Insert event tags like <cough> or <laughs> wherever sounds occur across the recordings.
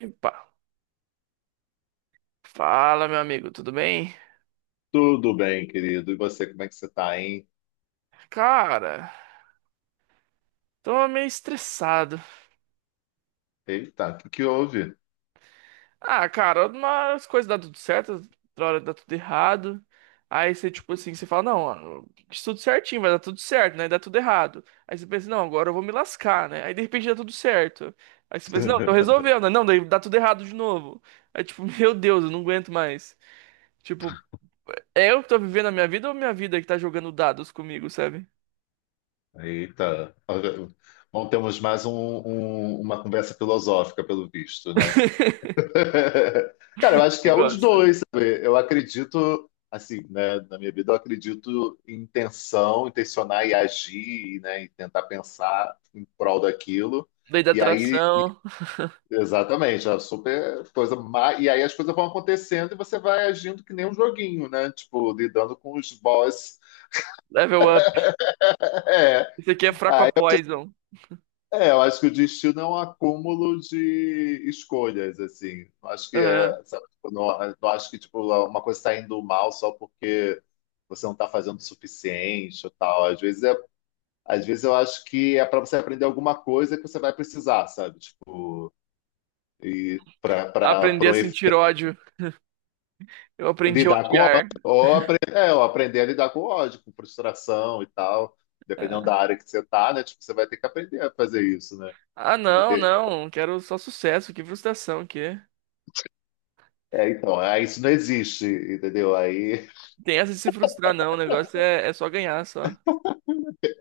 Epa. Fala, meu amigo, tudo bem? Tudo bem, querido. E você, como é que você tá, hein? Cara, tô meio estressado. Eita, o que houve? Ah, cara, umas coisas dá tudo certo, outra hora dá tudo errado. Aí você, tipo assim, você fala, não, ó, isso tudo certinho, vai dar tudo certo, né? Dá tudo errado. Aí você pensa, não, agora eu vou me lascar, né? Aí de repente dá tudo certo. Aí você pensa, não, tô <laughs> resolvendo, né? Não, daí dá tudo errado de novo. Aí tipo, <laughs> meu Deus, eu não aguento mais. Tipo, é eu que tô vivendo a minha vida ou minha vida que tá jogando dados comigo, sabe? Eita. Bom, temos uma conversa filosófica, pelo visto, né? <laughs> <laughs> Cara, eu acho que Você é os gosta. dois, sabe? Eu acredito, assim, né, na minha vida, eu acredito em intenção, intencionar e agir, né, e tentar pensar em prol daquilo. Lei da E aí atração, exatamente, é super coisa má. E aí as coisas vão acontecendo e você vai agindo que nem um joguinho, né? Tipo, lidando com os boss. <laughs> level up. É, Isso aqui é fraco a poison. Eu acho que o destino é um acúmulo de escolhas, assim. Não acho que Aham. é, sabe, tipo, não acho que tipo, uma coisa está indo mal só porque você não está fazendo o suficiente ou tal. Às vezes, às vezes eu acho que é para você aprender alguma coisa que você vai precisar, sabe? Tipo, e para Aprender a sentir ódio. Eu aprendi a lidar com ódio, odiar. Ou aprender a lidar com ódio, com frustração e tal, dependendo da Ah, área que você tá, né? Tipo, você vai ter que aprender a fazer isso, né? ah, Você vai não, ter- não. Quero só sucesso. Que frustração que. É, então, aí isso não existe, entendeu? Aí, Tem essa de se frustrar, não. O negócio é, é só ganhar, só.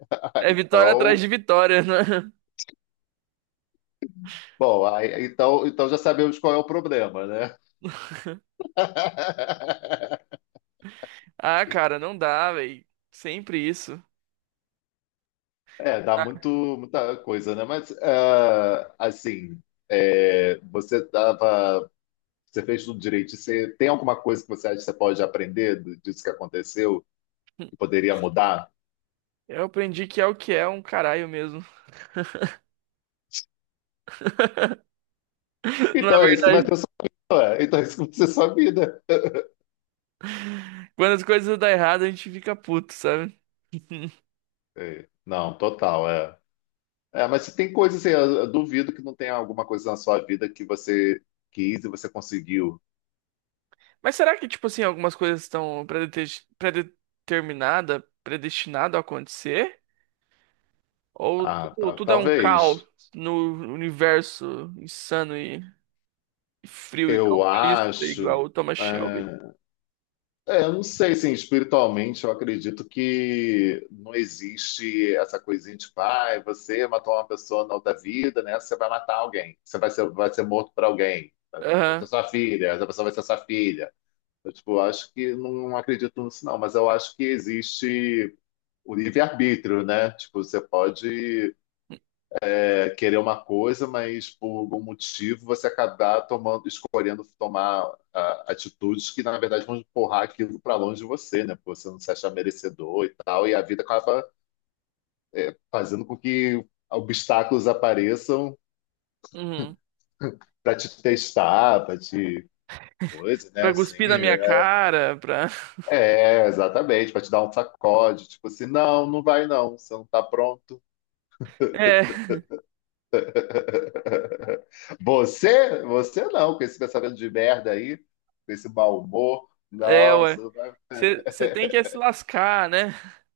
<laughs> É vitória então, atrás de vitória, né? bom, então já sabemos qual é o problema, né? <laughs> <laughs> Ah, cara, não dá, velho. Sempre isso. É, dá Ah, muito, muita coisa, né? Mas, ah, assim, você tava, você fez tudo direito. Você tem alguma coisa que você acha que você pode aprender disso que aconteceu, que poderia mudar? eu aprendi que é o que é um caralho mesmo. <laughs> Não é Então é isso que vai verdade? ser a sua vida. Ué. Então é isso que vai ser a sua vida. Quando as coisas dão errado, a gente fica puto, sabe? <laughs> É. Não, total, é. É, mas se tem coisa assim, eu duvido que não tenha alguma coisa na sua vida que você quis e você conseguiu. Mas será que, tipo assim, algumas coisas estão predeterminada, predestinado a acontecer? Ou Ah, tudo, tudo é um caos talvez. no universo insano e frio e Eu calculista, igual acho. o Thomas Shelby? É, eu não sei, assim, espiritualmente eu acredito que não existe essa coisinha de pai, você matou uma pessoa na outra vida, né? Você vai matar alguém, vai ser morto por alguém, vai ser Aham. sua filha, essa pessoa vai ser sua filha. Eu, tipo, eu acho que não acredito nisso, não, mas eu acho que existe o livre-arbítrio, né? Tipo, você pode querer uma coisa, mas por algum motivo você acabar tomando, escolhendo tomar ah, atitudes que, na verdade, vão empurrar aquilo para longe de você, né? Porque você não se achar merecedor e tal, e a vida acaba fazendo com que obstáculos apareçam Uhum. para te testar, para te coisa, né? Pra Assim, cuspir na minha é, cara, pra. <laughs> É, exatamente, para te dar um sacode, tipo assim, não vai não, você não tá pronto. É, Você não, com esse pensamento de merda aí, com esse mau humor, é, não, ué. você não vai. Você tem que é se lascar, né? <laughs>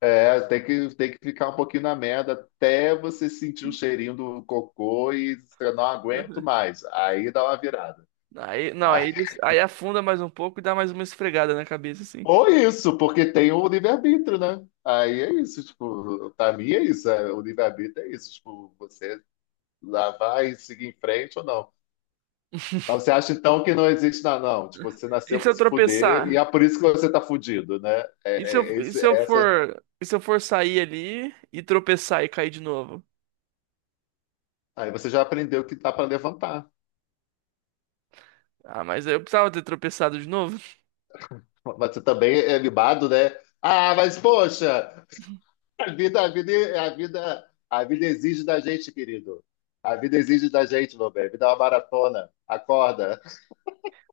É, tem que ficar um pouquinho na merda até você sentir o cheirinho do cocô e você não aguento Uhum. mais. Aí dá uma virada. Aí, não, aí, Aí- aí afunda mais um pouco e dá mais uma esfregada na cabeça, assim. Ou isso, porque tem o livre-arbítrio, né? Aí é isso, tipo, pra mim é isso, é, o livre-arbítrio é isso, tipo, você lá vai seguir em frente ou não. Mas você acha então que não existe nada, não? Tipo, você E nasceu se para eu se fuder e é tropeçar? por isso que você tá fudido, né? E se eu, É essa. E se eu for sair ali e tropeçar e cair de novo? Aí você já aprendeu que dá para levantar. Ah, mas aí eu precisava ter tropeçado de novo. <laughs> Mas você também é libado, né? Ah, mas poxa, a vida, a vida, a vida exige da gente, querido. A vida exige da gente, meu bem. A vida é uma maratona. Acorda.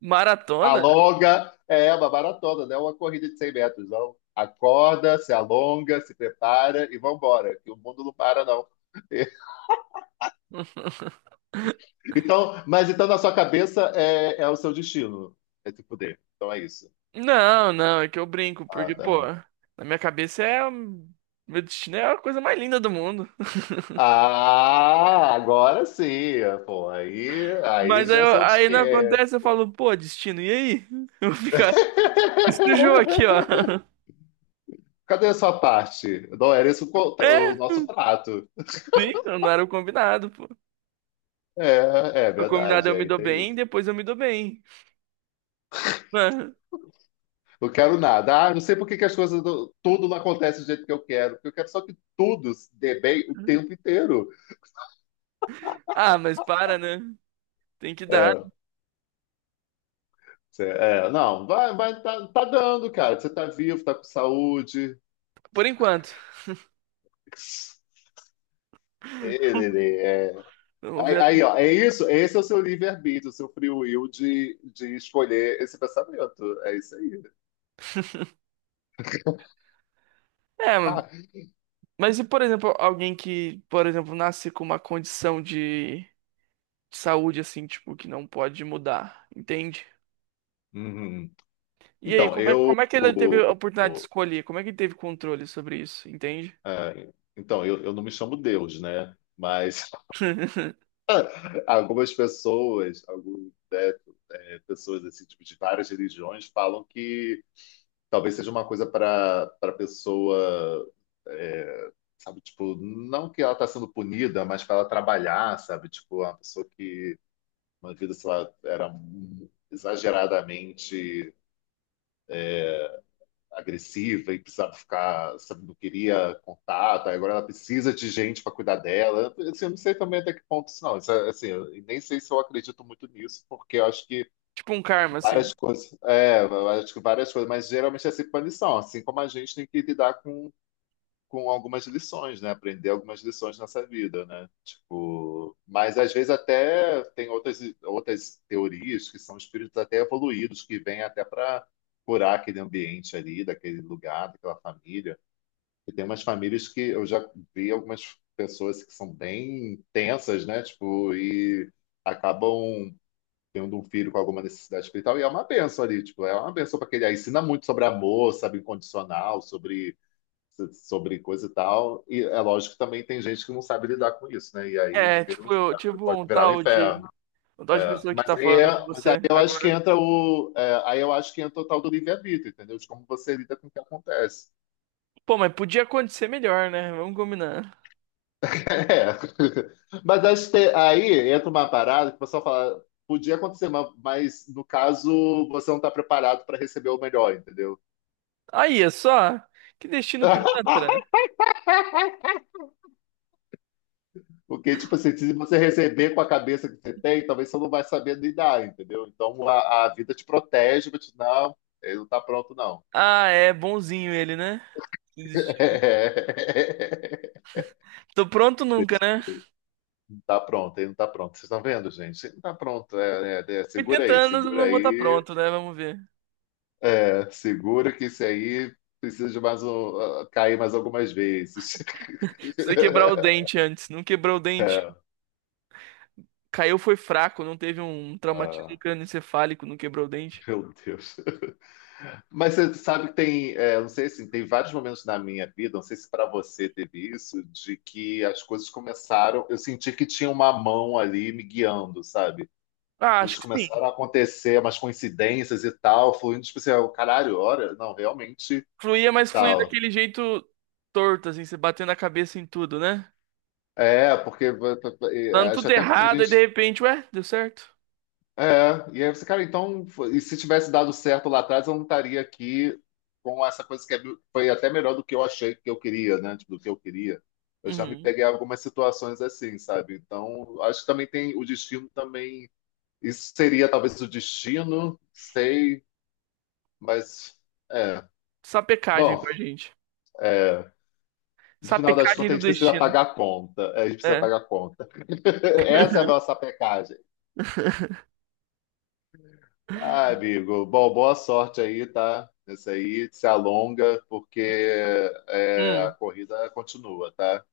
Maratona? Alonga. É uma maratona, não é uma corrida de 100 metros, não. Acorda, se alonga, se prepara e vambora. Que o mundo não para, não. <laughs> <laughs> Então, mas então na sua cabeça é o seu destino, é se fuder. Então é isso. Não, não, é que eu brinco, Ah, porque, tá. pô, na minha cabeça é. Meu destino é a coisa mais linda do mundo. <laughs> Ah, agora sim, pô. Aí Mas aí, já sou de aí não quieto, acontece, eu pô. falo, pô, destino, e aí? <laughs> Eu vou ficar nesse jogo aqui, ó. <laughs> Cadê a sua parte? Não era isso É, o nosso trato. sim, não era o combinado, pô. É, é O combinado é verdade, eu me aí dou tem bem, isso. depois eu me dou bem. <laughs> Não quero nada. Ah, não sei por que que as coisas, tudo não acontece do jeito que eu quero. Porque eu quero só que tudo se dê bem o tempo inteiro. Ah, mas para, né? Tem que dar, É, não, tá dando, cara. Você tá vivo, tá com saúde. por enquanto. Ele é. Vamos ver. <laughs> Ó, é isso. Esse é o seu livre-arbítrio, o seu free will de escolher esse pensamento. É isso aí. <laughs> É, Ah, mas e, por exemplo, alguém que, por exemplo, nasce com uma condição de saúde, assim, tipo, que não pode mudar, entende? uhum. E aí, Então, eu. como é que ele teve O- a oportunidade de o- escolher? Como é que ele teve controle sobre isso, entende? é, então, eu não me chamo Deus, né? Mas <laughs> <laughs> algumas pessoas, algumas, né, é, pessoas assim, tipo, de várias religiões falam que talvez seja uma coisa para pessoa é, sabe tipo não que ela está sendo punida mas para ela trabalhar, sabe, tipo uma pessoa que uma vida, sei lá, era exageradamente agressiva e precisava ficar, sabe, não queria contato. Aí agora ela precisa de gente para cuidar dela. Assim, eu não sei também até que ponto isso, é, assim, eu nem sei se eu acredito muito nisso, porque eu acho que Tipo um karma, várias assim. coisas, é, eu acho que várias coisas, mas geralmente é assim punição, assim como a gente tem que lidar com algumas lições, né? Aprender algumas lições nessa vida, né? Tipo, mas às vezes até tem outras, outras teorias, que são espíritos até evoluídos, que vêm até para curar aquele ambiente ali, daquele lugar, daquela família. E tem umas famílias que eu já vi, algumas pessoas que são bem tensas, né? Tipo, e acabam tendo um filho com alguma necessidade espiritual, e é uma bênção ali, tipo, é uma bênção para aquele. Aí ensina muito sobre amor, sabe, incondicional, sobre coisa e tal. E é lógico que também tem gente que não sabe lidar com isso, né? E aí É, vira um tipo, inferno, tipo pode virar um inferno. um tal de É. pessoa que Mas, tá falando com mas aí você eu acho que agora. entra aí eu acho que entra o tal do livre-arbítrio, entendeu? De como você lida com o que acontece. <laughs> Pô, mas podia acontecer melhor, né? Vamos combinar. É. Mas acho que aí entra uma parada que o pessoal fala. Podia acontecer, mas no caso você não está preparado para receber o melhor, entendeu? Aí, é só. Que destino <laughs> pilantra. Porque, tipo assim, se você receber com a cabeça que você tem, talvez você não vai saber lidar, entendeu? Então a vida te protege, mas não, ele não tá pronto, não. Ah, é bonzinho ele, né? Desistindo. <laughs> Tô pronto nunca, né? Não tá pronto, ele não tá pronto. Vocês estão vendo, gente? Ele não tá pronto. Segura 80 aí, anos eu segura não vou estar aí. pronto, né? Vamos ver. É, segura que isso aí precisa de mais um, ah, cair mais algumas vezes. <laughs> Precisa quebrar o dente antes. Não quebrou o dente. Caiu foi fraco, não teve um traumatismo Ah, crânioencefálico, não quebrou o dente. meu Deus. Mas você sabe que tem, é, não sei se tem vários momentos na minha vida, não sei se para você teve isso, de que as coisas começaram, eu senti que tinha uma mão ali me guiando, sabe? Ah, acho Coisas que sim. começaram a acontecer, umas coincidências e tal, fluindo, tipo assim, ah, caralho, olha, não, realmente Fluía, mas fluía tal. daquele jeito torto, assim, você batendo a cabeça em tudo, né? É, porque Dando acho tudo até porque a errado, e de gente repente, ué, deu certo. é, e aí você, cara, então, e se tivesse dado certo lá atrás, eu não estaria aqui com essa coisa foi até melhor do que eu achei que eu queria, né? Tipo, do que eu queria. Eu já me Uhum. peguei em algumas situações assim, sabe? Então, acho que também tem o destino também. Isso seria talvez o destino, sei, mas é. Sapecagem Bom, pra gente. é, no final das Sapecagem contas, a do gente precisa destino. pagar a conta. É, a gente precisa É. pagar a conta. <laughs> Essa é a nossa <laughs> pecagem. Ah, amigo, bom, boa sorte aí, tá? Esse aí se alonga, porque é, a Hum, corrida continua, tá?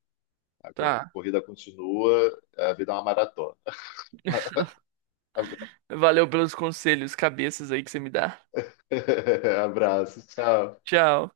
Tá. Corrida continua, a vida é uma maratona. Abra- Valeu pelos conselhos, cabeças aí que você me dá. <laughs> Abraço, tchau. Tchau.